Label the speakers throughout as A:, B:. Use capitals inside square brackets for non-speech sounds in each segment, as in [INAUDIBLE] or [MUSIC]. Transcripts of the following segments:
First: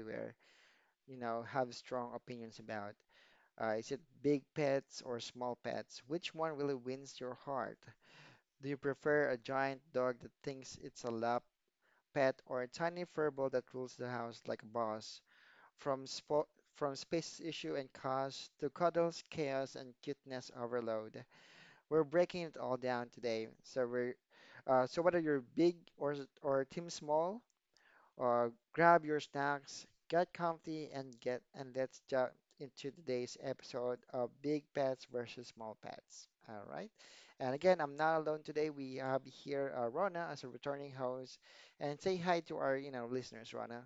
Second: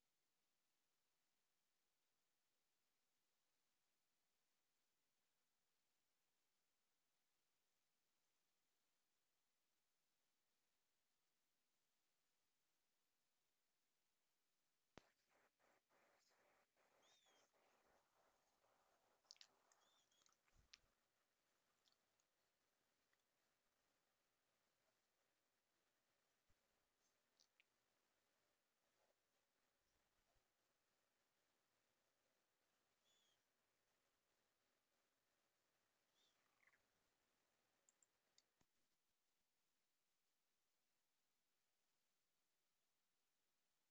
A: everywhere, have strong opinions about. Is it big pets or small pets? Which one really wins your heart? Do you prefer a giant dog that thinks it's a lap pet or a tiny furball that rules the house like a boss? From spo from space issue and cost to cuddles, chaos, and cuteness overload. We're breaking it all down today. So whether you're big or team small, uh, grab your snacks, get comfy, and get and let's jump into today's episode of Big Pets versus Small Pets. All right. And again, I'm not alone today. We have here Rona as a returning host, and say hi to our listeners, Rona.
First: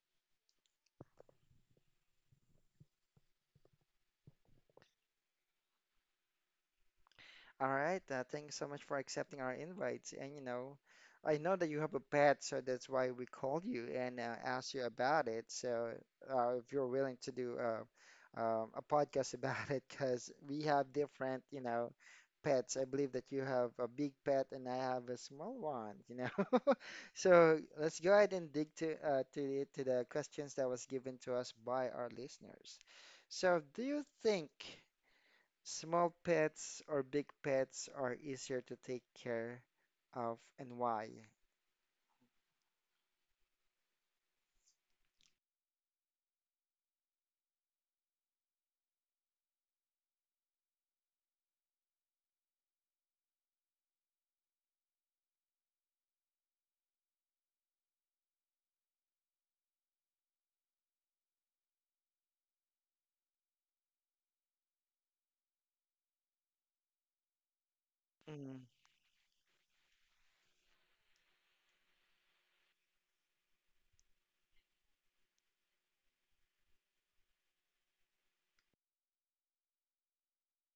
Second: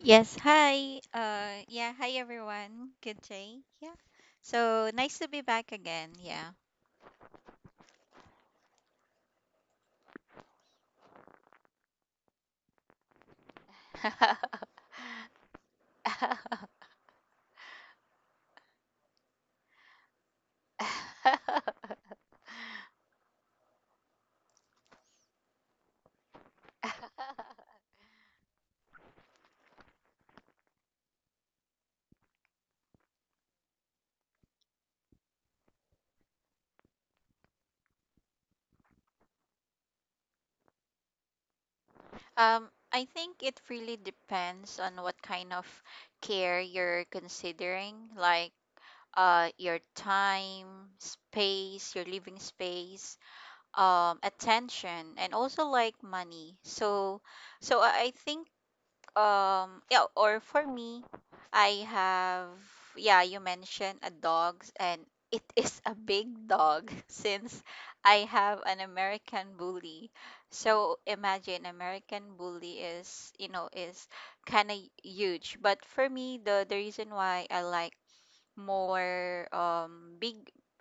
B: Yes, hi. Yeah, Hi everyone. Good day. Yeah. So nice to be back again. Yeah.
A: All right. Thanks so much for accepting our invites. I know that you have a pet, so that's why we called you and asked you
B: [LAUGHS]
A: about it. So if you're willing to do a podcast [LAUGHS] about it, because we have different, pets. I believe that you have a big pet and I have a small one. You know. [LAUGHS] So let's go ahead and dig to to the questions that was given to us by our listeners. So do you think? Small pets or big pets are easier to take care of and why?
B: I think it really depends on what kind of care you're considering, like your time, space, your living space, attention and also like money. So I think yeah, or for me, I have, yeah, you mentioned a dog, and it [LAUGHS] is a big dog [LAUGHS] since I have
A: Mm,
B: an American bully. So imagine American bully is, you know, is kind of huge. But for me, the reason why I like more big,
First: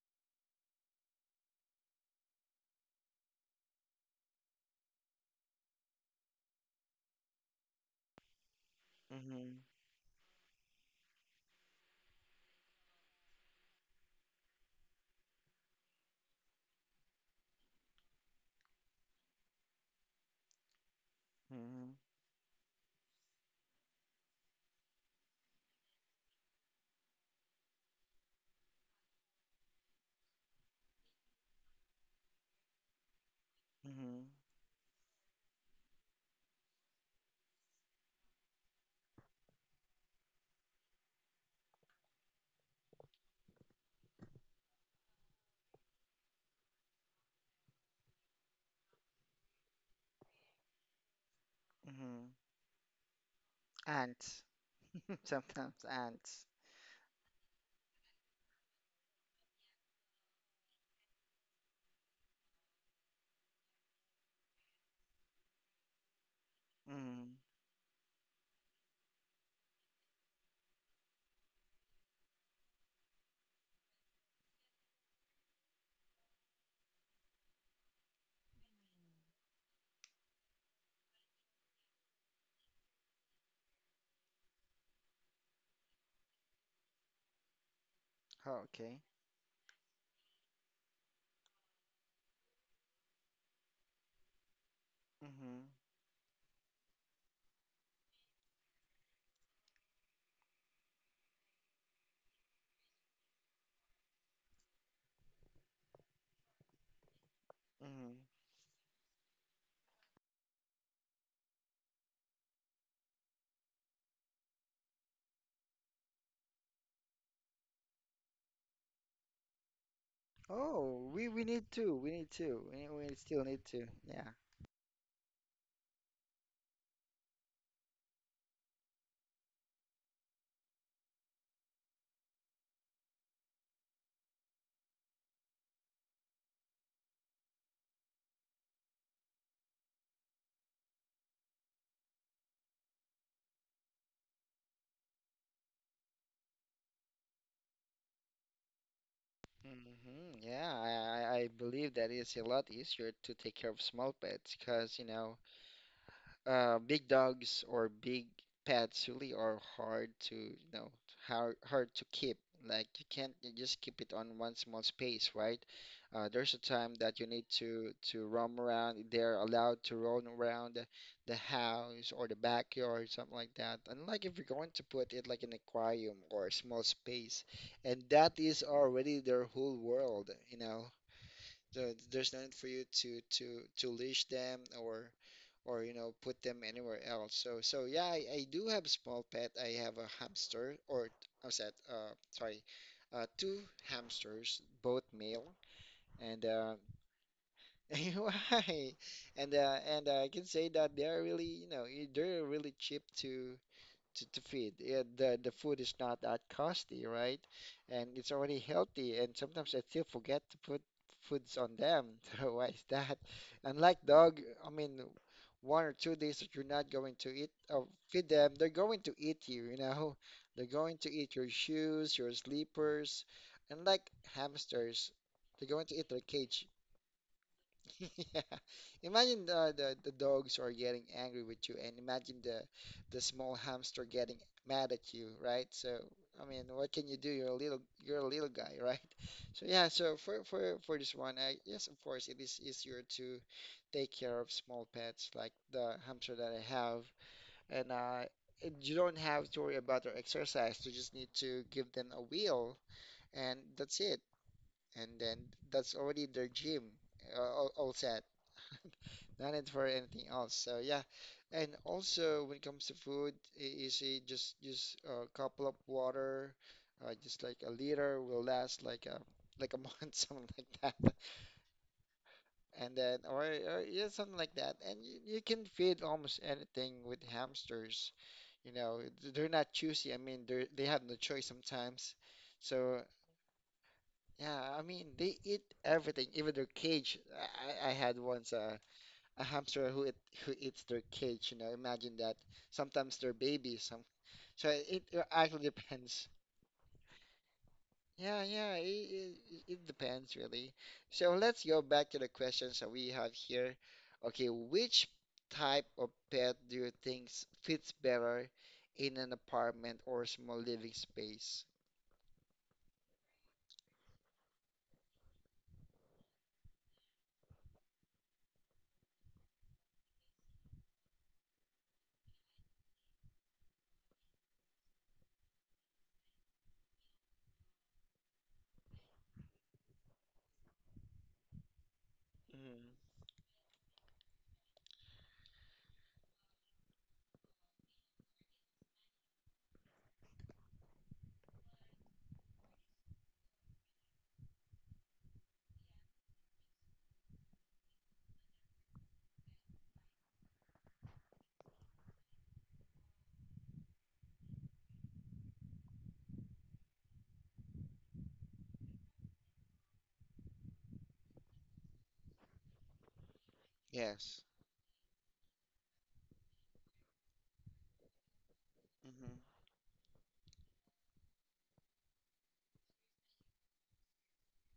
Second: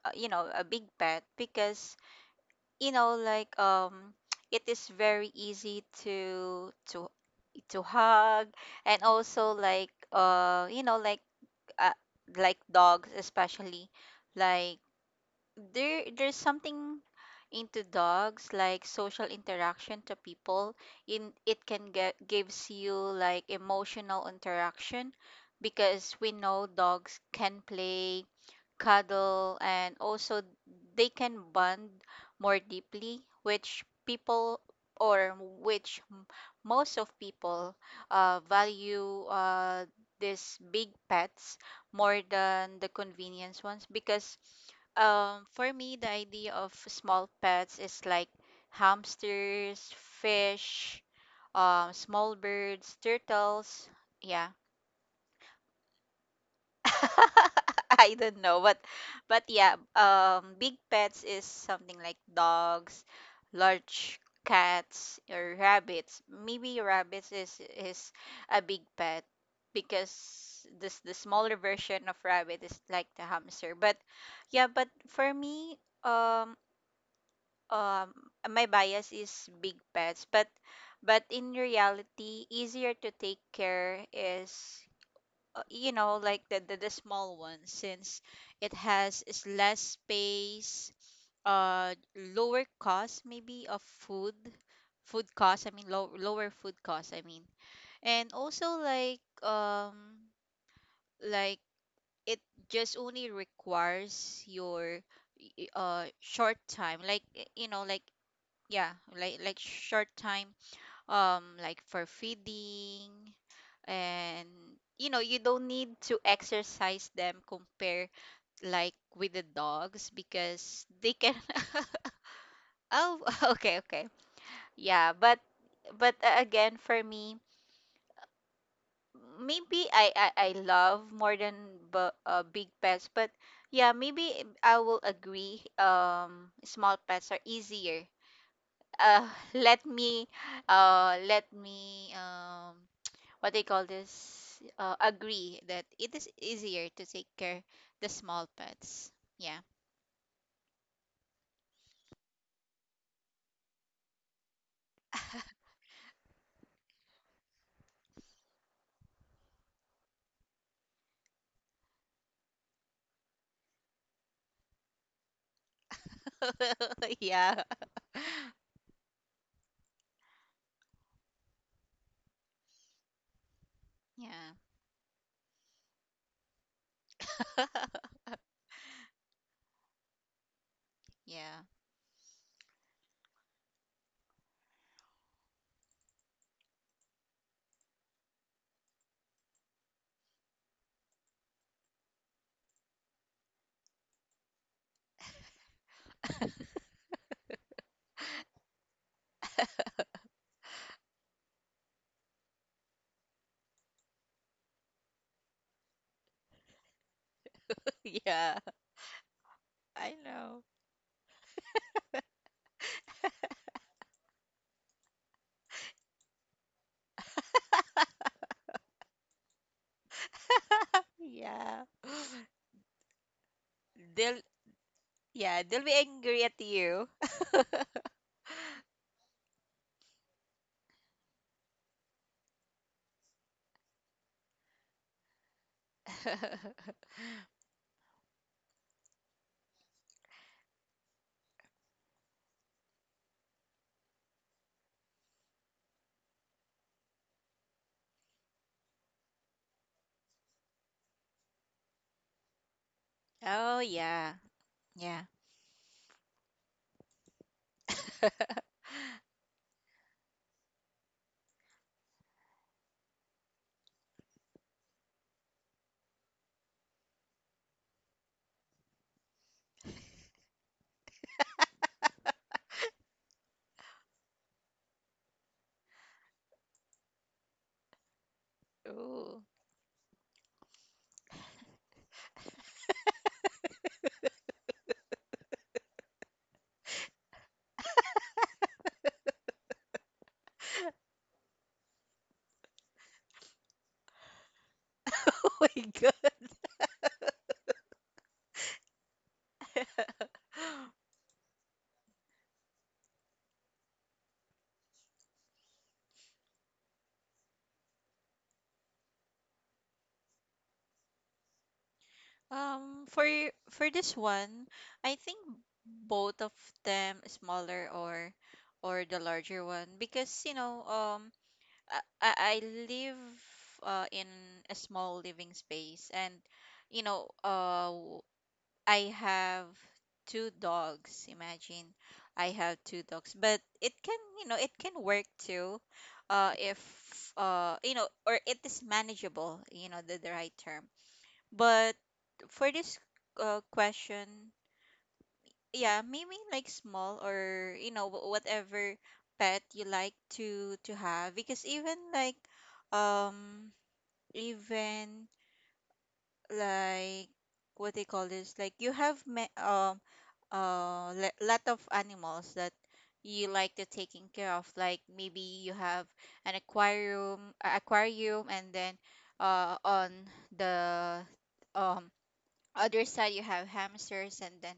B: you know, a big pet because you know like [TSK] it is very easy to hug and also
A: mhm,
B: like you know uh, like dogs especially like there's something into dogs like social interaction to people in it can
A: mhm,
B: get gives you like emotional interaction because we know dogs can play cuddle, and also they can bond more deeply, which
A: mhm,
B: people or which m- most of people value these big pets more than the convenience ones because for me, the idea of small pets is like hamsters, fish,
A: mhm.
B: small birds, turtles.
A: Ants.
B: Yeah,
A: [LAUGHS] Sometimes ants.
B: [LAUGHS] I don't know, but yeah, big pets is something like dogs, large cats or rabbits. Maybe rabbits
A: Mm.
B: is is a big pet because this the smaller version of rabbit is like the hamster. But yeah, but for me, um, um, my bias is big pets, but in reality, easier to take care is you know like the small ones since
A: Oh,
B: it
A: okay.
B: has is less space uh lower cost maybe of food food cost
A: Mhm,
B: I mean low, lower food cost I mean and also like it just only requires your short time like you know like
A: mhm.
B: yeah like short time like for feeding and you know you don't need to exercise them compare like with the dogs because
A: Oh,
B: they
A: we,
B: can
A: we need to. We need to. We,
B: [LAUGHS]
A: we
B: oh
A: still
B: [LAUGHS]
A: need
B: okay
A: to.
B: okay
A: Yeah.
B: yeah but again for me maybe I love more than big pets but yeah maybe I will agree small pets are easier uh [LAUGHS] let me let me what they call this agree that it is easier to take care the small pets yeah
A: Mhm. Yeah, I believe that it's a lot easier to take care of small pets because, you know, big dogs or big pets really are hard to keep. Like you can't you just keep it on one small space, right? There's a time that
B: [LAUGHS]
A: you need
B: yeah
A: to roam around. They're allowed to roam around the house or the backyard, something like that. Unlike if you're
B: yeah
A: going to put it like an aquarium or a small space, and
B: [LAUGHS]
A: that is already their whole world.
B: yeah
A: There's no need for you to leash them or put them anywhere else. So yeah, I do have small pet. I have a hamster or I said sorry, two hamsters, both male, and [LAUGHS] why? And I can say that they are really you know they're really cheap to feed. Yeah, the food is not that costly, right? And it's already
B: yeah
A: healthy. And sometimes I still
B: I
A: forget to
B: know
A: put foods on them. [LAUGHS] So why is that? Unlike dog, I mean, 1 or 2 days that you're not going to eat or feed them, they're going to eat you. [LAUGHS] They're going to eat your
B: yeah [GASPS]
A: shoes, your
B: [LAUGHS]
A: sleepers. Unlike
B: they'll
A: hamsters,
B: yeah
A: they're going
B: they'll
A: to
B: be
A: eat their
B: angry at
A: cage.
B: you
A: [LAUGHS] Yeah. Imagine the dogs are getting angry with you, and imagine the small hamster getting mad at you, right? So, I mean, what
B: [LAUGHS]
A: can you do? You're a little guy, [LAUGHS] right? So yeah, so for this one, I, yes, of course, it is easier to take care of small pets like the hamster that I have, and you don't have to worry about their exercise. You just need to give them a wheel, and
B: oh
A: that's it
B: yeah
A: and
B: yeah
A: then
B: [LAUGHS]
A: that's already their gym, all set. [LAUGHS] Not need for anything else. So yeah, and also when it comes to food, you see, just a couple of water, just like a liter will last like a month, [LAUGHS] something like that. And then or yeah, something like that. And you can feed almost anything with hamsters.
B: Ooh.
A: They're not choosy. I mean, they have no choice sometimes. So yeah, I mean they eat everything, even their cage. I had once a hamster who eat, who eats their cage. Imagine that. Sometimes they're babies. Some so it
B: [LAUGHS] oh
A: actually
B: my god
A: depends. Yeah, yeah, it depends really.
B: [LAUGHS]
A: So let's go back to the questions that we have here. Okay, which type of pet do you think fits better in an apartment or small living space?
B: Um, for for this one, I think both of them, smaller or the larger one, because you know, I live in a small living space, and you know, I have two dogs. Imagine, I have two
A: Mm-hmm.
B: dogs, but it can, you know, it can work too, if you know, or it is manageable, you know, the right term but for this question, yeah, maybe like small or you know whatever pet you like to have because um even like what they call this like you have me lot of animals that you like to taking
A: Yes.
B: care of like maybe you have an aquarium and then
A: Mm-hmm.
B: on the um other side you have hamsters and then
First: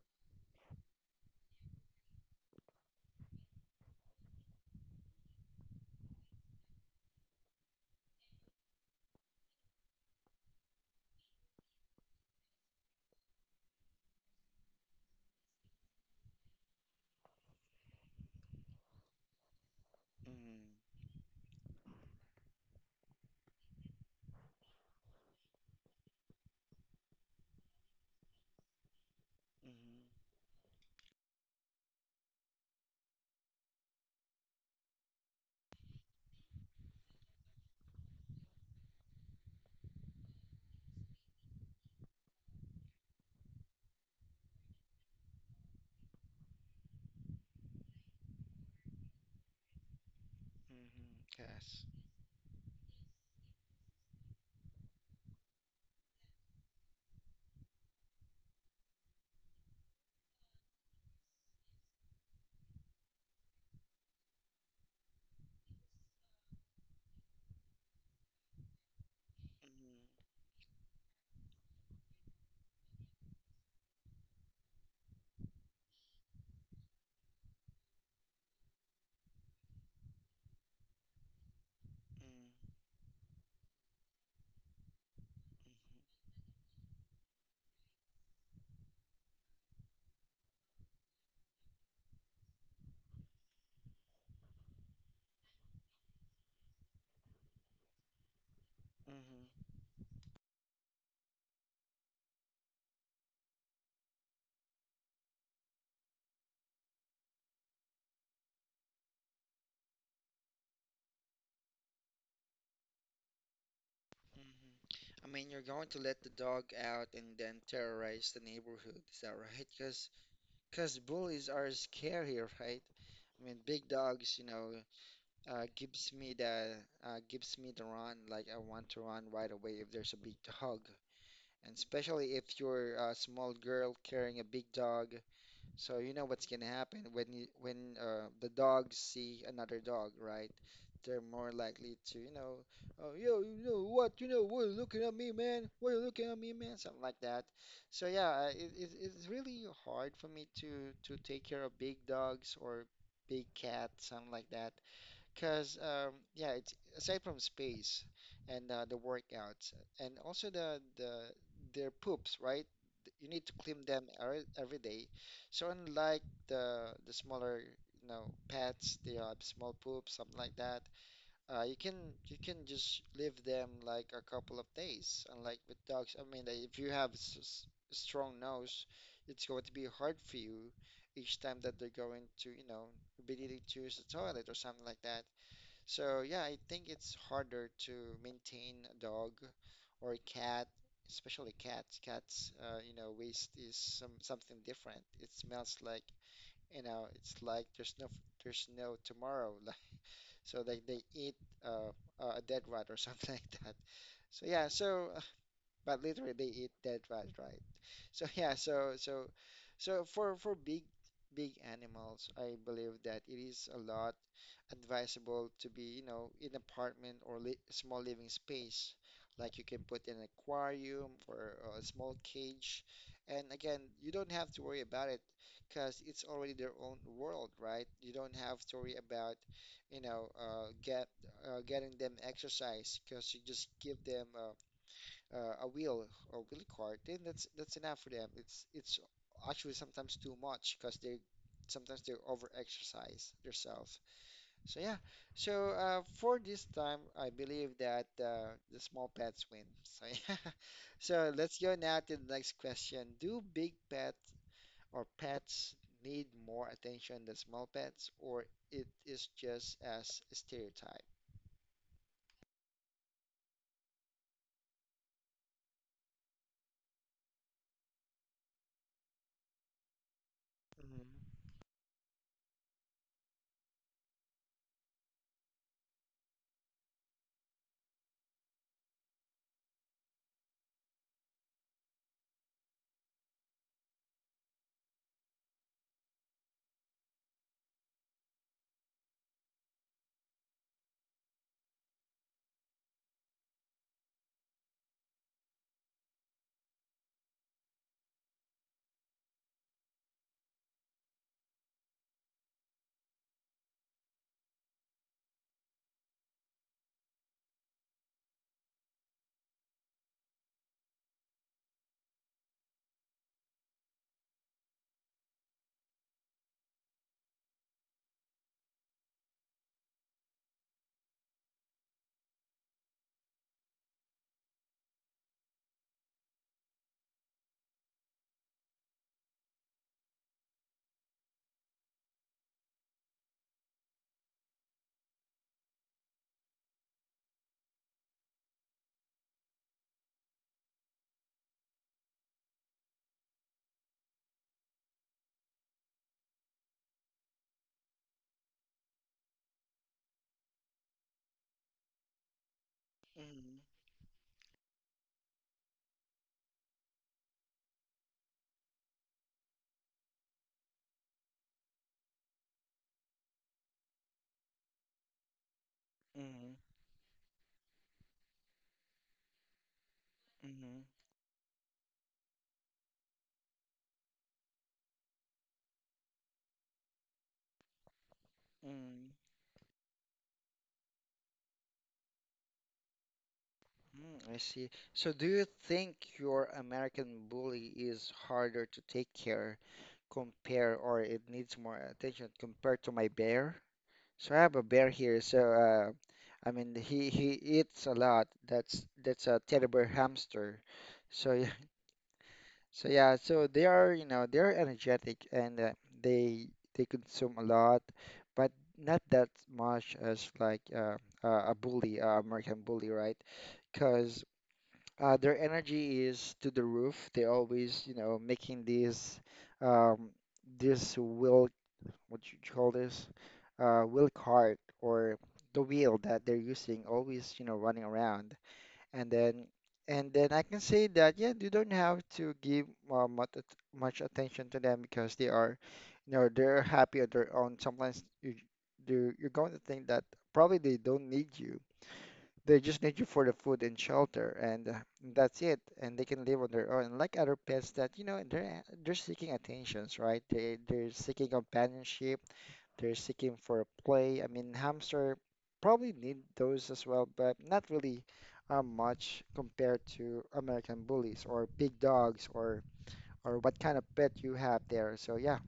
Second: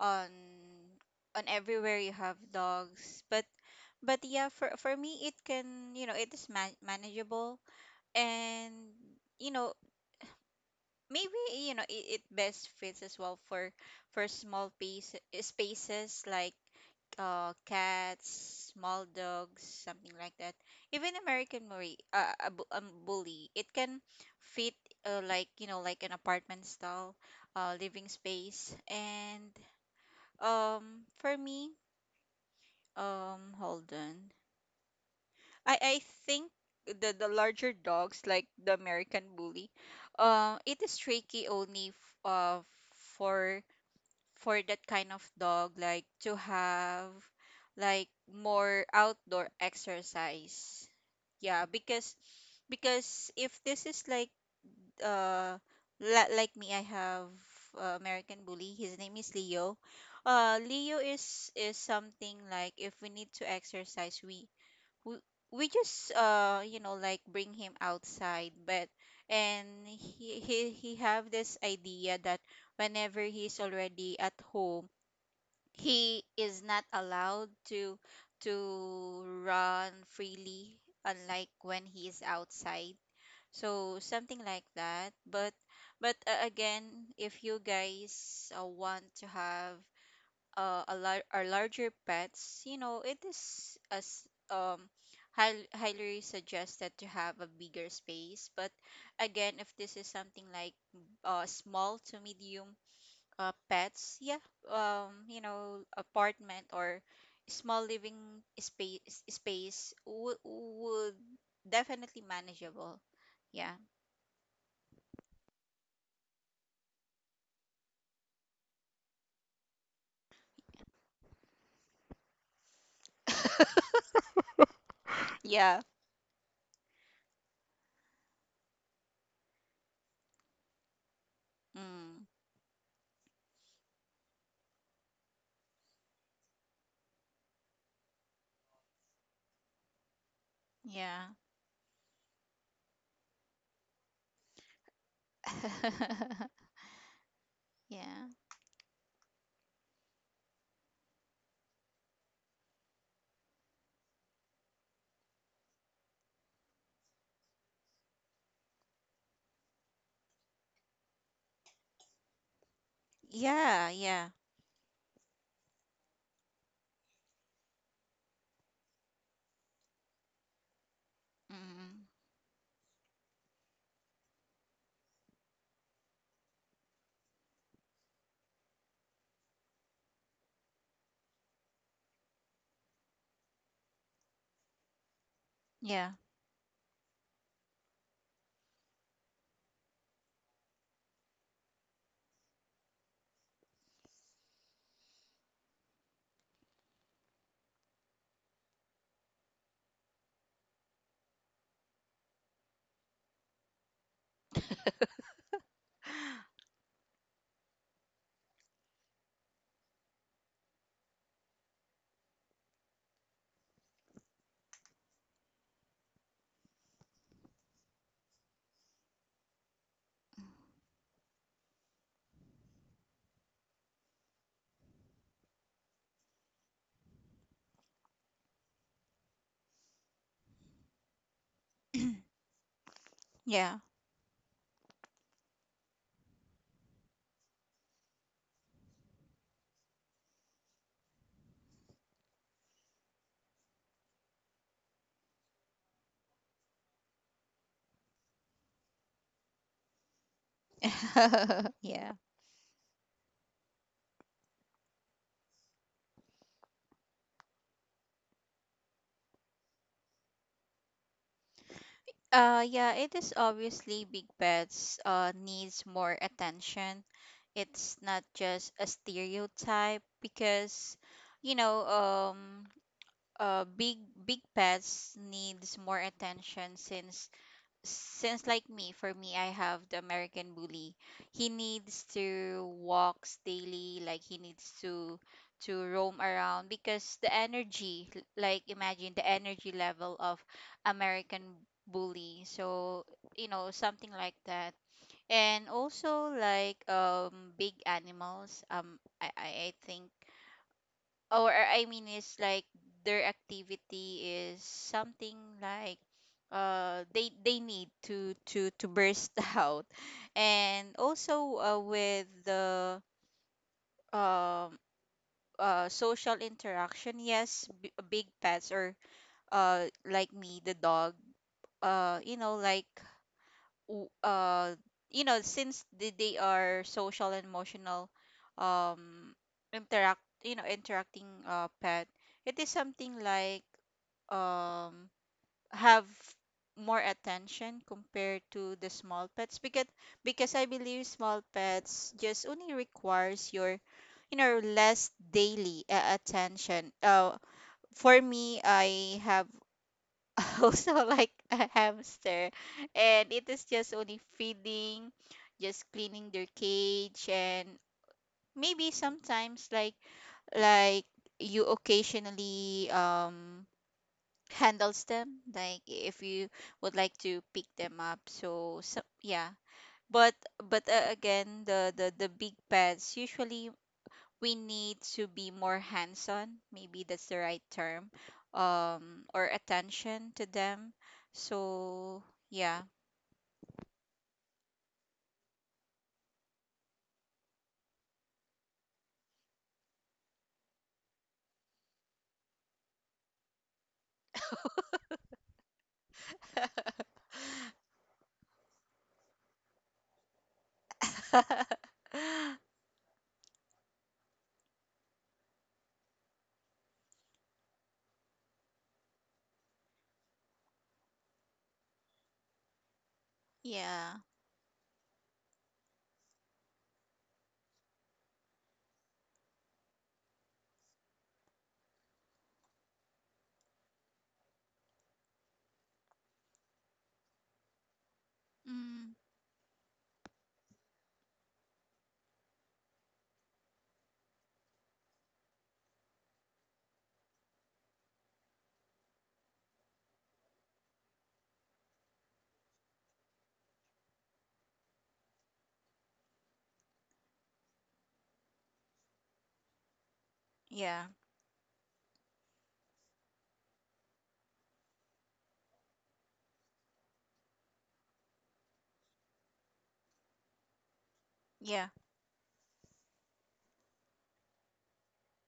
B: on on everywhere you have dogs but yeah for me it can you know it is manageable and you know maybe you know it, it best fits as well for small piece, spaces like cats, small dogs, something like that.
A: Mm-hmm.
B: Even American Marie, bully, it can fit like you know like an apartment style living space. And
A: Mm-hmm.
B: for me, hold on. I think the larger dogs like the American bully, it is tricky only for for that kind of dog like to have like more outdoor exercise.
A: Hmm.
B: Yeah,
A: Yes.
B: because if this is like uh like me, I have American bully. His name is Leo. Leo is something like if we need to exercise, we, we just you know like bring him outside but and
A: Mm-hmm.
B: he have this idea that whenever he's already at home he is not allowed to run freely unlike when he is outside so something like that but again if you guys want to have our larger pets, you know, it is as um highly suggested to have a bigger space. But
A: Mm-hmm.
B: again,
A: Mm-hmm.
B: if this is something like small to medium pets, yeah, you know, apartment or small living space would definitely manageable. Yeah.
A: Mm-hmm. I mean, you're going to let the dog out and then terrorize the neighborhood. Is that right? Because bullies are scary, right? I mean,
B: [LAUGHS]
A: big dogs, uh,
B: Yeah.
A: gives me the gives me the run. Like I want to run right away if there's a big dog, and
B: Mm,
A: especially if you're a small girl carrying a big dog. So you know what's gonna happen when the dogs see another dog, right? They're
B: yeah.
A: more likely to, you know, oh, yo, you know what, what are you looking at me, man? What are you looking at me,
B: [LAUGHS]
A: man? Something like that. So
B: yeah.
A: yeah, it's really hard for me to take care of big dogs or big cats, something like that. Because yeah, it's aside from space and the workouts and also the their poops, right? You need to clean
B: Yeah,
A: them
B: yeah.
A: every day. So unlike the smaller, pets, they have small poops, something like that. Uh, you can
B: Mm,
A: you can just leave them like a couple of days. Unlike with dogs, I mean, like, if you have strong nose, it's going to be hard for you each time that they're going to, be needing to use the toilet or something like that. So
B: yeah.
A: yeah, I think it's harder to maintain a dog or a cat, especially cats. Cats, waste is something different. It smells like, it's like there's no tomorrow. [LAUGHS] Like so, like they eat uh, a dead rat or something [LAUGHS] like that. So yeah, so [LAUGHS] but literally they eat dead rat, right? So [LAUGHS] yeah, so for big animals, I believe that it is a lot advisable to be, in apartment or li small living space. Like you can put an aquarium or a small cage. And again, you don't have to worry about it because it's already their own world, right? You don't have to worry about, you know, uh, get getting them exercise because you just
B: Yeah.
A: give them a wheel or wheel cart, then that's enough for them. It's actually sometimes too much because they sometimes they over exercise themselves. So yeah. So for this time, I believe that the small pets win. So yeah. [LAUGHS] So let's
B: [LAUGHS]
A: go now
B: yeah.
A: to the next question. Do big pets or pets need more attention than small pets, or it is just as a stereotype?
B: Yeah, it is obviously big pets needs more attention. It's not just a stereotype because
A: Mm-hmm.
B: you know, uh big big pets needs more attention since like me for me I have the american bully he needs to walks daily like he needs to roam around because the energy like imagine the energy level of american bully so you know something like that and also like big animals I think or I mean it's like their activity is something like they need to burst [LAUGHS] out and also with the um social interaction yes big pets or like me the dog you know like w- uh you know since they are social and emotional um interact you know interacting pet it is something like um have more attention compared to the small pets because I believe small pets just only requires your you know less daily attention for me I have [LAUGHS] also like a hamster and it is just only feeding just cleaning their cage and maybe sometimes like you occasionally handles them like if you
A: Mm-hmm.
B: would like to pick them up so so yeah but
A: Mm-hmm.
B: but again the big pets usually we need to be more hands-on maybe that's the right term
A: Mm-hmm.
B: or attention to them so yeah
A: Mm, I see. So do you think your American bully is harder to take care, compare, or it needs more attention compared to my bear? So I have a bear here. So I mean, he eats a lot. That's a terrible hamster. So [LAUGHS] yeah,
B: [LAUGHS]
A: so they are, they're energetic and they they consume a lot, but not that much as like a bully, American bully, right?
B: yeah
A: Because their energy is to the roof. They always, making these um, this wheel, what you call this, wheel cart or the wheel that they're using, always, running around. And
B: mm,
A: then and then I can say that yeah, you don't have to give uh, much at- much attention to them because they are, they're happy on their own. Sometimes you're going to think that probably they don't need you. They just need you for the food and shelter, and that's it. And they can live on their own, like other pets that, they're seeking attentions, right? They're
B: yeah
A: seeking companionship, they're seeking for play. I mean, hamster probably need those as well, but not really much compared to American bullies or big
B: yeah
A: dogs or what kind of pet you have there. So yeah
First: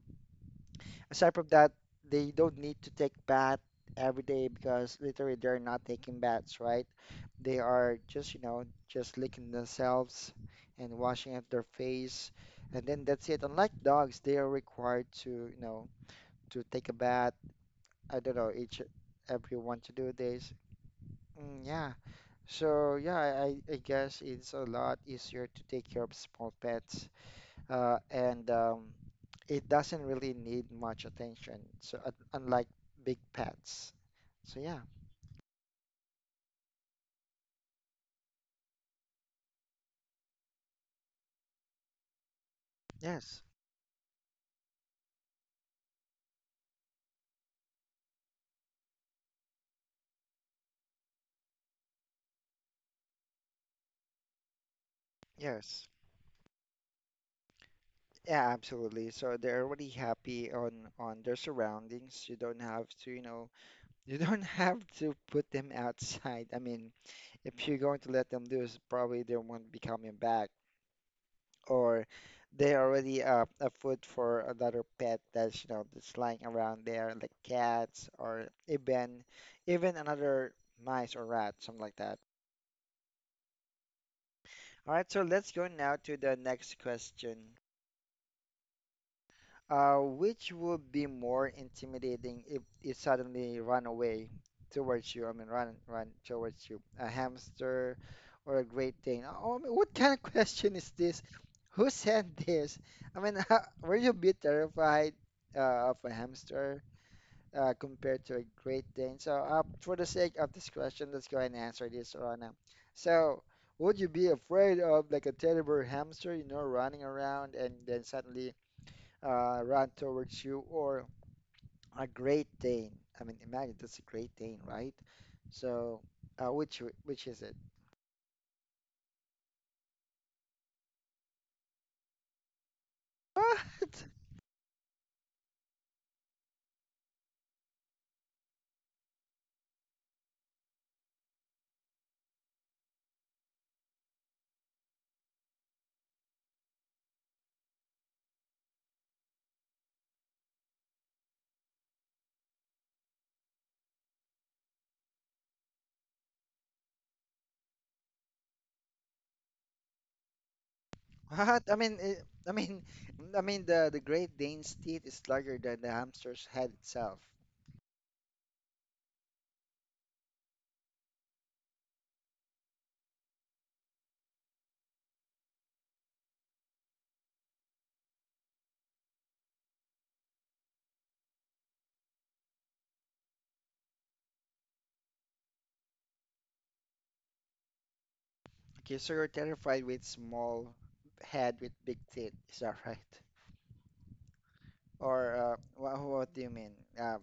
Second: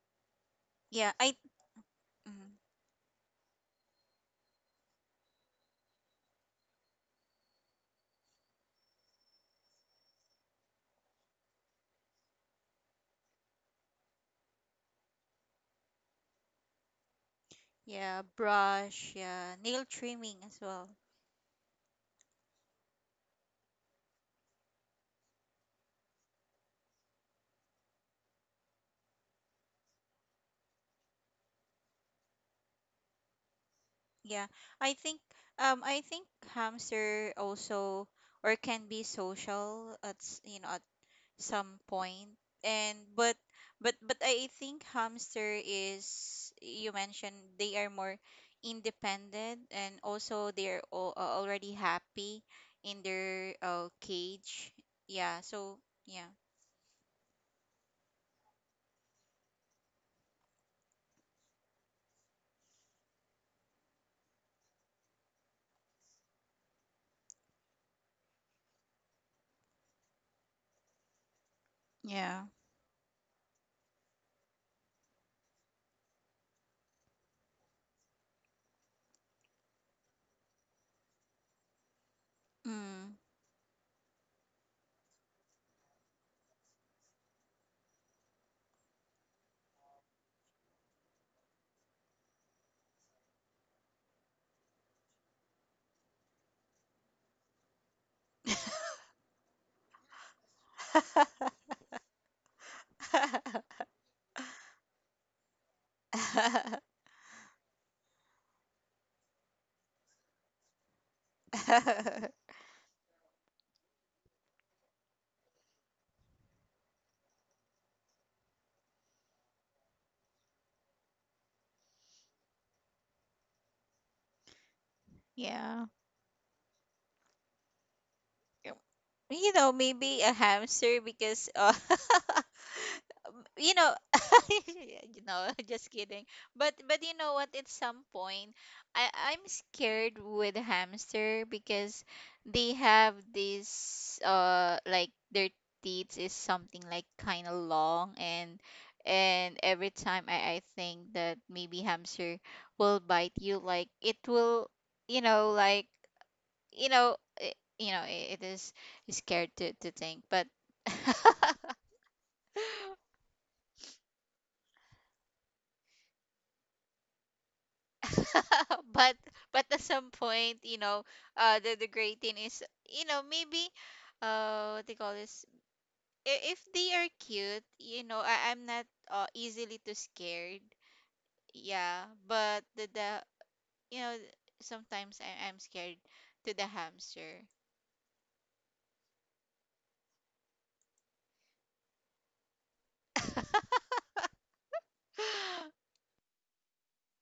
B: yeah
A: aside
B: I
A: from that, they
B: mm,
A: don't need to take bath every day because literally they're not taking baths, right? They are just licking themselves and washing up their face, and then that's it. Unlike dogs, they are required to, to take a bath. I
B: yeah
A: don't know, each
B: brush yeah
A: every one
B: nail
A: to do
B: trimming
A: this.
B: as well
A: Mm, yeah. So yeah, I guess it's a lot easier to take care of small pets. And It doesn't really need much attention. So unlike big pets.
B: yeah
A: So yeah,
B: i think I think hamster also or can be social at you know at some point and
A: yes,
B: but I think hamster is you mentioned they are more independent and also they're already happy in their cage yeah so
A: yes,
B: yeah
A: yeah, absolutely. So they're already happy on their surroundings. You don't have to, [LAUGHS] you don't have to put them outside. I mean, if you're going to let them loose, probably they won't be coming back, or
B: Yeah.
A: they're already a food for another pet that's, you know, that's lying around there, like cats or even another mice or rat, something like that.
B: mm.
A: All right, so let's go now to the next question. Which would be more intimidating if it suddenly ran away towards you? I mean, run towards you. A hamster or a Great Dane? Oh, I mean, what [LAUGHS] kind of question is this?
B: [LAUGHS]
A: Who said this? I mean, [LAUGHS] were you a bit terrified of a hamster? Compared to a Great Dane. So, for the sake of discretion, let's go ahead and answer this, Rana.
B: [LAUGHS]
A: So, would you be afraid of like a teddy bear hamster, you know, running around and then suddenly run towards you, or a Great Dane? I mean, imagine that's a Great Dane, right?
B: Yeah.
A: So, uh, which which is it?
B: Um, You know, maybe a hamster because [LAUGHS] you know,
A: What? [LAUGHS]
B: [LAUGHS] you know, [LAUGHS] just kidding. But you know what? At some point, I'm scared with hamster because they have this like their teeth is something like kind of long and every time I think that maybe hamster will bite you like it will you know like you know you know it, it is scared to think but
A: What? I mean the Great Dane's teeth is larger than the hamster's head itself.
B: [LAUGHS] but but at some point you know the great thing is you know maybe what they call this if they are cute you know I'm not easily too scared yeah but the you know sometimes I'm scared to the hamster
A: Okay, so you're terrified with small head with big teeth, is that [LAUGHS] right?
B: [LAUGHS]
A: Or what do you mean? Uh,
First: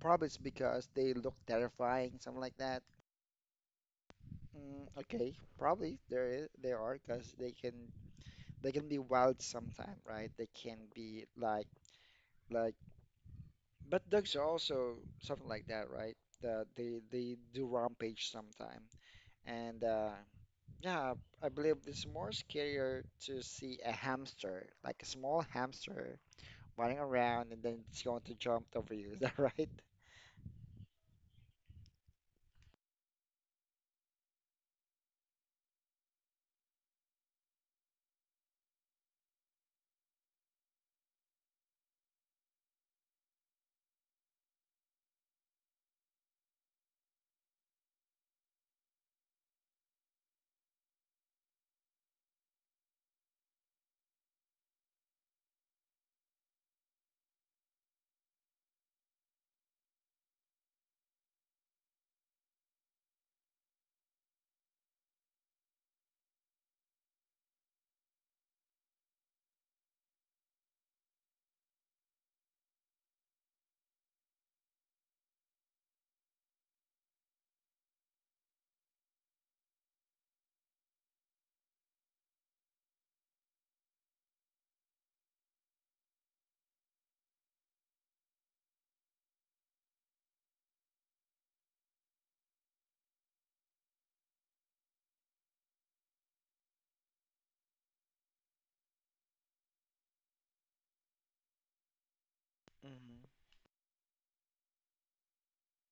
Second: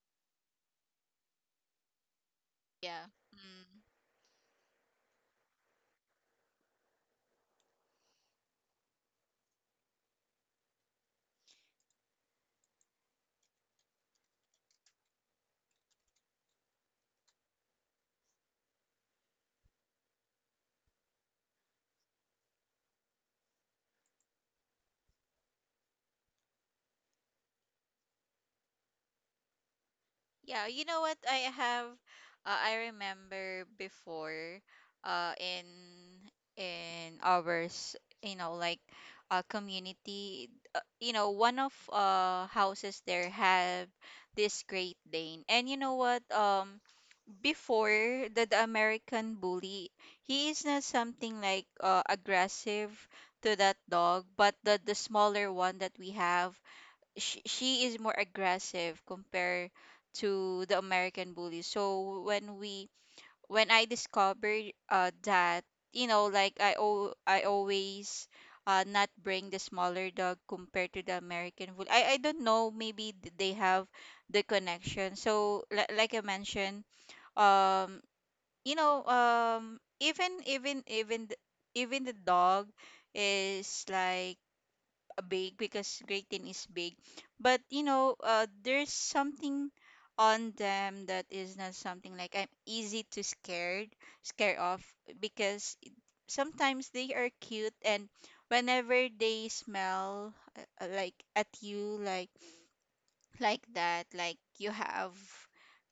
A: Probably it's because they look terrifying, something like that.
B: yeah Mm.
A: Mm, okay, they are because they can be wild sometime, right? They can be like, but dogs are also something like that, right? They do rampage sometime, and yeah, I believe it's more scarier to see a hamster, like a small hamster running around, and then it's going to jump over you. [LAUGHS] Is that right?
B: Yeah, you know what? I have, I remember before, uh, in in ours, you know, like community, you know, one of houses there have this Great Dane, and you know what? Before the American bully, he is not something like aggressive to that dog, but the smaller one that we have she is more aggressive compared to the American bully. So when we when I discovered that you know like I always not bring the smaller dog compared to the American bully. I don't know maybe they have the connection. So like I mentioned um you know even the dog is like big because gratin is big. But you know, there's something on them that is not something like I'm easy to scared scare off because sometimes they are cute and whenever they smell like at you
A: Mm-hmm.
B: like that like you have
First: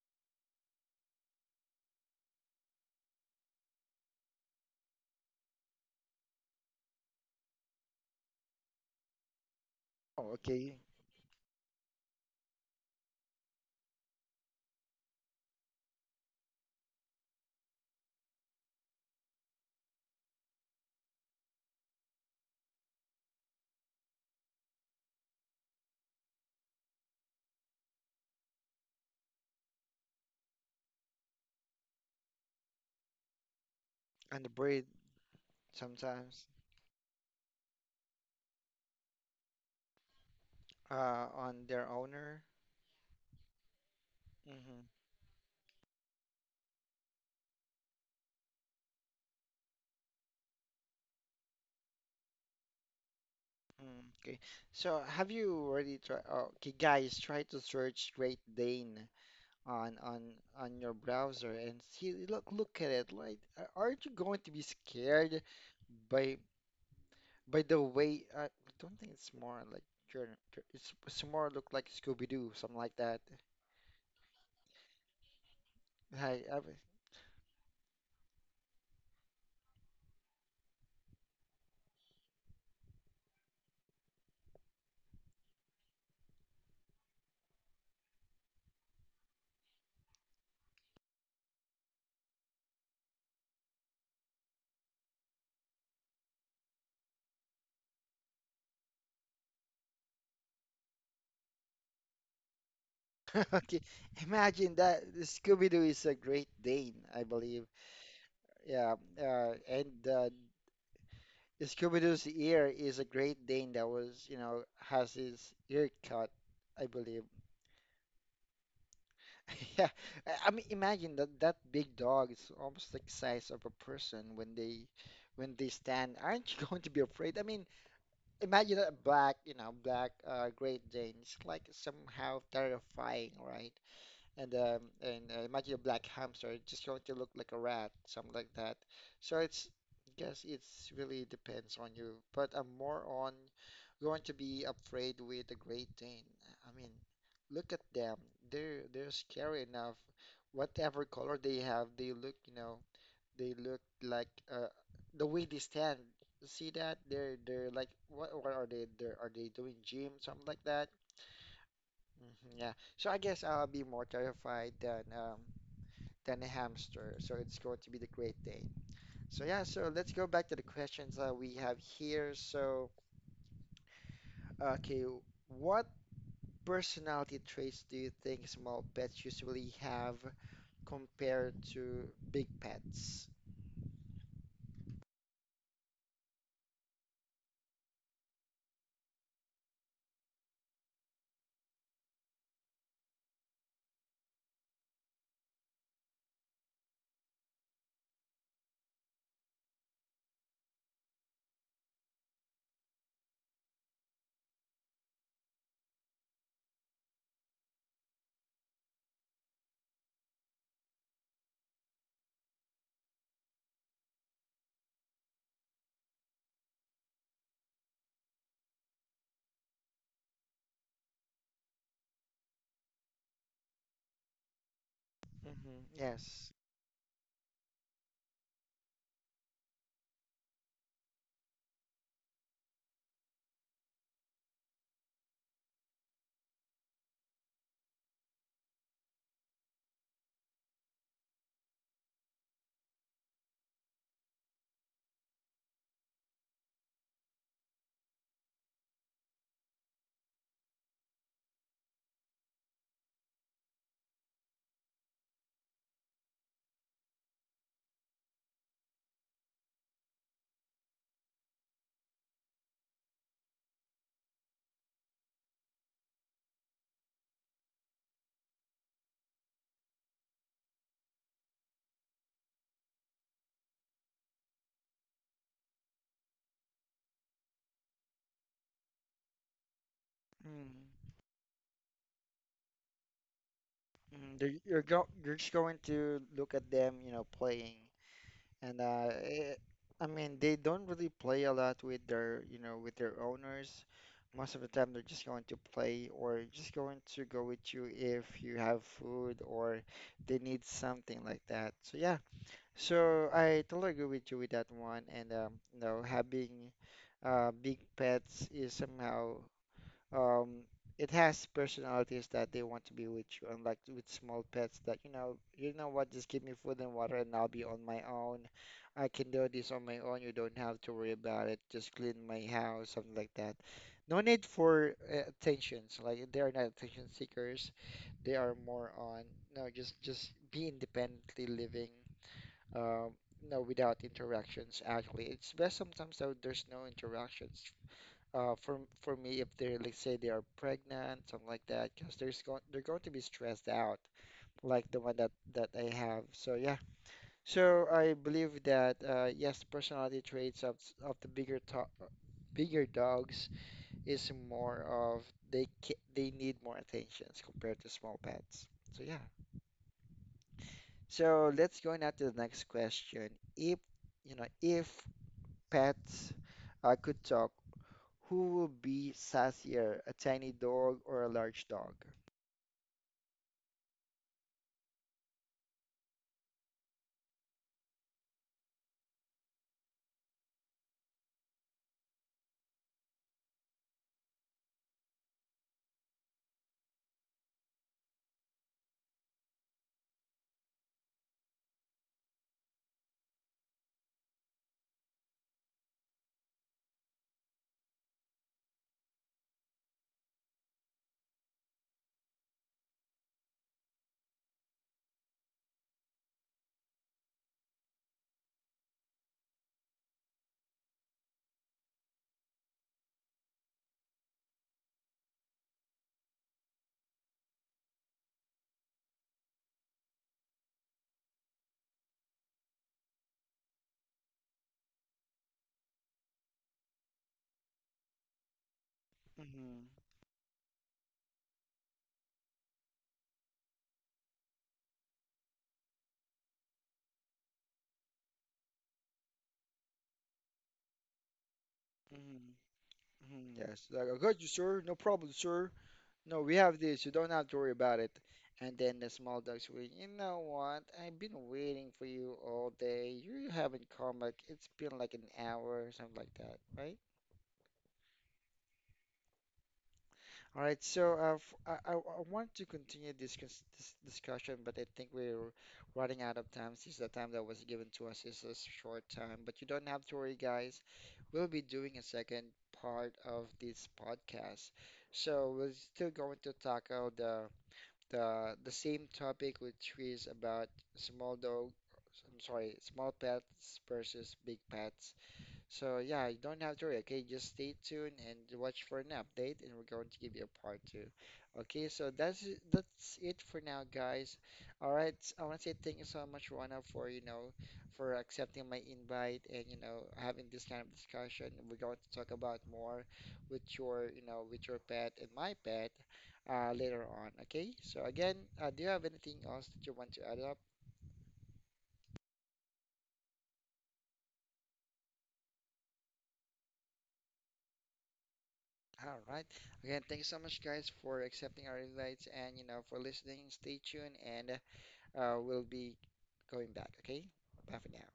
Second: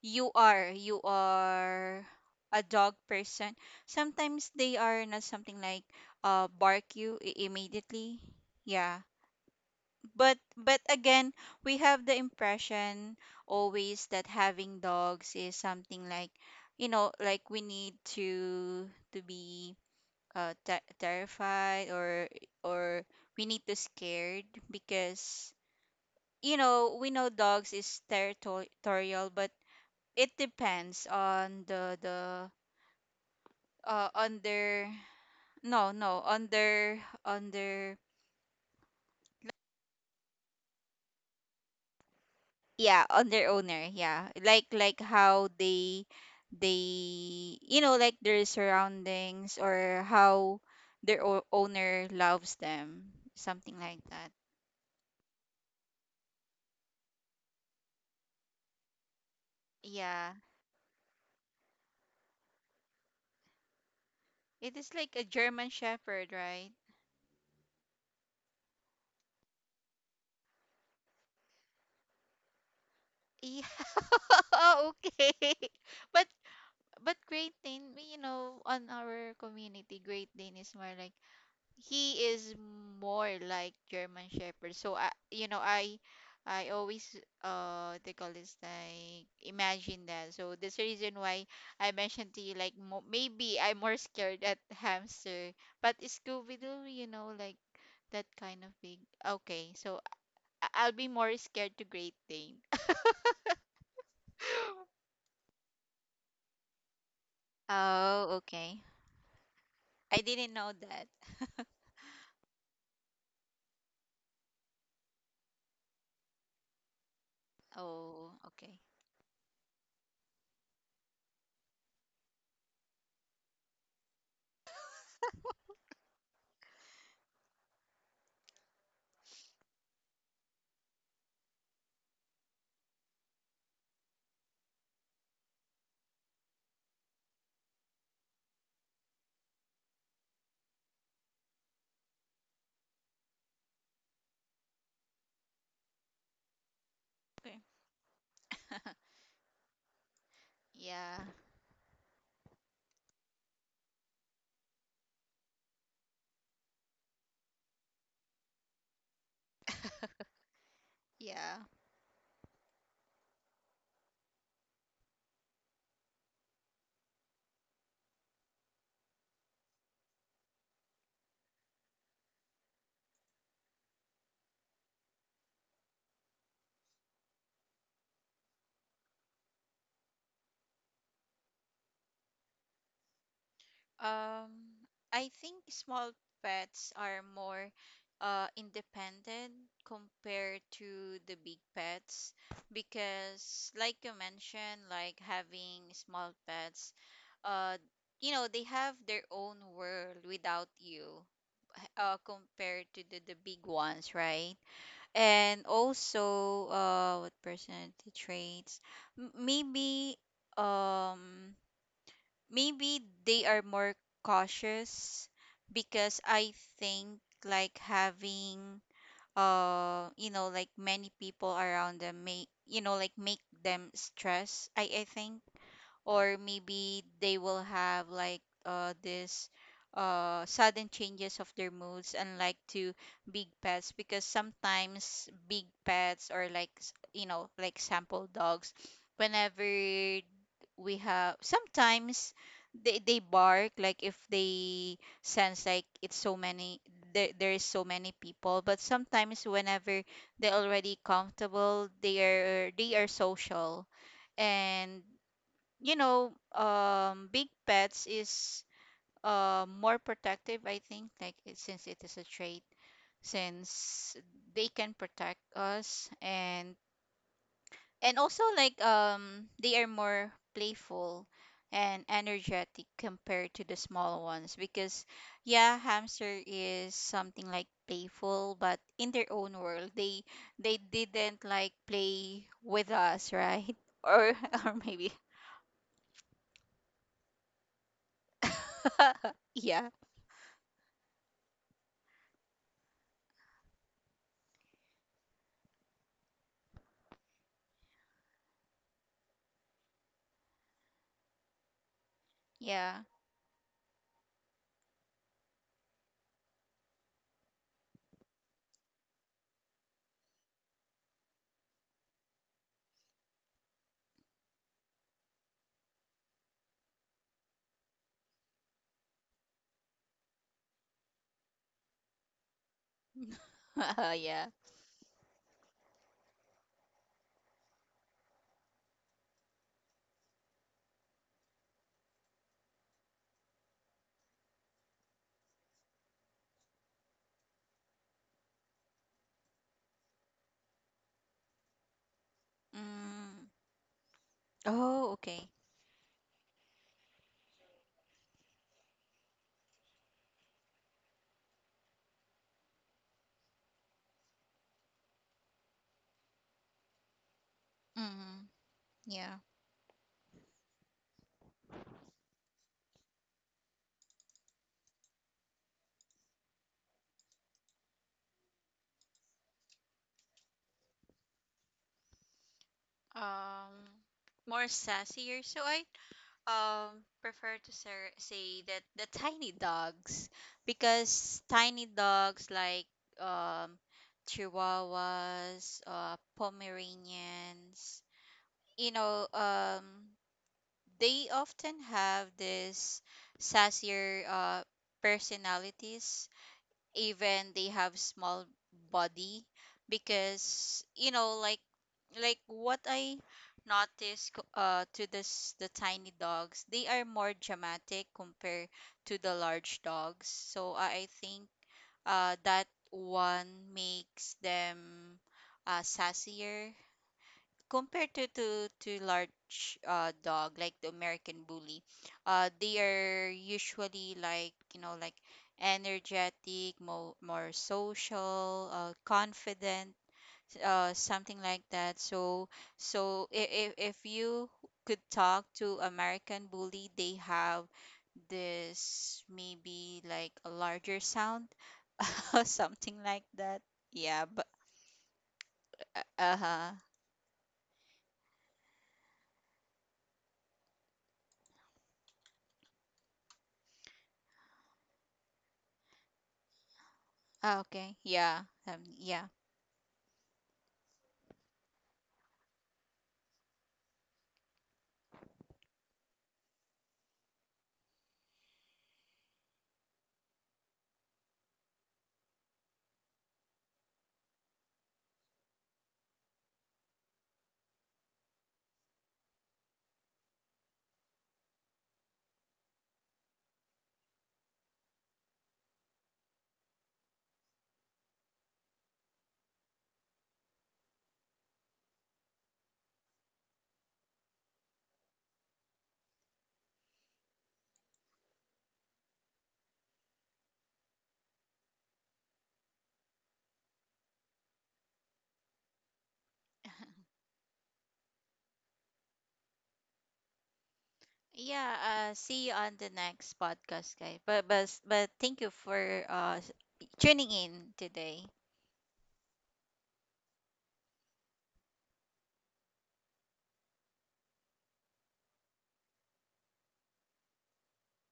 B: you are a dog person sometimes they are not something like bark you immediately yeah
A: Oh, okay.
B: but again we have the impression always that having dogs is something like you know like we need to be terrified or we need to scared because you know we know dogs is territorial but it depends on the
A: And the breed
B: under no no
A: sometimes
B: under under
A: on their owner.
B: yeah on their owner yeah
A: Mm-hmm.
B: like how they you know like their surroundings or how their owner loves them something like
A: Mm,
B: that
A: okay. So have you already tried? Okay, guys, try to search Great Dane on
B: yeah
A: on your browser and see. Look, look at it. Like, aren't you going to be
B: it is like a
A: scared
B: german shepherd
A: by
B: right
A: by the way? I don't think it's more like Journey. It's more look like Scooby-Doo, something like that.
B: yeah [LAUGHS] okay [LAUGHS] but
A: Like, I,
B: but great dane we you know on our community great dane is more like he is more like German Shepherd. So I, you know, I always they call this like imagine that. So that's the reason why I mentioned to you like maybe I'm more scared at [LAUGHS] hamster, but Scooby Doo, you know, like that kind of big. Okay, so I'll be more scared to Great Dane.
A: [LAUGHS] okay, imagine
B: [LAUGHS]
A: that Scooby-Doo is a Great Dane, I believe.
B: Oh, okay.
A: Yeah, and
B: I didn't know that.
A: Scooby-Doo's ear is a Great Dane that was, you know, has his ear cut, I believe.
B: [LAUGHS] Oh, okay.
A: [LAUGHS] Yeah, I mean, imagine that that big dog is almost like size of a person when they stand. Aren't you [LAUGHS] going to be afraid? I mean, imagine a black, you know, black Great Dane. It's like somehow terrifying, right? And imagine a black hamster just going to look like a rat, something like that. So it's guess it's really depends on you, but I'm more on going to be afraid with the Great Dane. I mean,
B: Okay.
A: look at them. They're scary enough. Whatever
B: Yeah,
A: color they have, they look, you know, they look like the way they stand. See that? They're like what are they? They're, are they doing gym, something like that?
B: yeah.
A: Hmm, yeah. So I guess I'll be more terrified than a hamster. So it's going to be the Great Dane. So yeah, so let's go back to the questions that we have here. So, okay, what personality traits do you think small pets usually have compared to big pets?
B: Um, I think small pets are more independent compared to the big pets because, like you mentioned, like having small pets, uh, you know, they have their own world without you compared to the big ones, right? And also, what personality traits? Maybe, um, maybe they are more cautious because I think like having you know like many people around them may you know like make them stress I think
A: Hmm,
B: or
A: yes.
B: maybe they will have like this sudden changes of their moods unlike to big pets because sometimes big pets or like you know like sample dogs whenever we have sometimes they bark like if they sense like it's so many there is so many people but sometimes whenever they're already comfortable they are social and you know, big pets is more protective, I think, like since it is a trait, since they can protect us and also like they are more playful and energetic compared to the small ones because yeah hamster is something like playful but in their own world
A: Mm-hmm.
B: they didn't like play with us right [LAUGHS] or
A: They're,
B: or maybe
A: you're just going to look at them, you know, playing. And uh,
B: [LAUGHS]
A: it,
B: yeah
A: I mean, they don't really play a lot with their, you know, with their owners. Most of the time, they're just going to play or just going to go with you if you have food or they need something like that. So yeah,
B: Yeah.
A: so I totally agree with you with that one. And you know, having big pets is somehow um, it has personalities that they want to be with you, unlike with small pets that, you know what, just give me food and water and I'll be on my own. I can do this on my own. You don't have to worry about it. Just clean my house, something like that.
B: [LAUGHS]
A: No need
B: Yeah.
A: for attentions. Like they are not attention seekers. They are more on, no, just be independently living. Um, no, without interactions. Actually, it's best sometimes that there's no interactions uh, for for me, if they're like say they are pregnant, something like that, because there's going they're going to be
B: Mm.
A: stressed out, like the
B: Oh,
A: one
B: okay.
A: that I have. So yeah, so I believe that yes, personality traits of the bigger to bigger dogs is more of they need more attentions compared to small
B: Mm.
A: pets. So yeah,
B: Yeah.
A: so let's go now to the next question. If you know if pets I could talk, who would be sassier, a tiny dog or a large dog?
B: um More sassier so I prefer to say that the tiny dogs because tiny dogs like um chihuahuas pomeranians you know they often have this sassier personalities even they have small body because you know like what I noticed to this the tiny dogs they are more dramatic compared to the large dogs so I think that one makes them sassier compared to large dog like the American bully, they are usually like you know like energetic, more social,
A: Mm-hmm.
B: confident, something like that. So so if you could talk to American bully, they have this maybe like a larger sound, [LAUGHS]
A: Mm-hmm.
B: something like
A: Mm-hmm.
B: that.
A: Yes, like, I
B: Yeah,
A: got you,
B: but
A: sir. No problem, sir.
B: uh
A: No, we
B: huh.
A: have this. You don't have to worry about it. And then the small dog's will, you know what? I've been waiting for you all day. You haven't come. Like, it's been like an hour or something like that, right?"
B: Okay, yeah, yeah.
A: All right, so I want to continue this, this discussion, but I think we're running out of time since the time that was given to us is a short time. But you don't have to worry, guys. We'll be doing a second part of this podcast. So we're still going to tackle the same topic, which is about small dog, I'm sorry, small pets versus big pets. So yeah, you don't have to worry. Okay, just stay tuned and watch for an update, and we're going to give you a part two. Okay, so that's it for now, guys. All right, I want to say thank you so much, Rana, for you know, for accepting my invite and you know having this kind of discussion. We're going to talk about more with your you know with your pet and my pet later on. Okay, so again, do you have anything else that you want to add up?
B: Yeah, see you on the next podcast, guys. But thank you for tuning in today.
A: All right. Again, thank you so much, guys, for accepting our invites and, you know, for listening. Stay tuned, and we'll be going back, okay? Bye for now.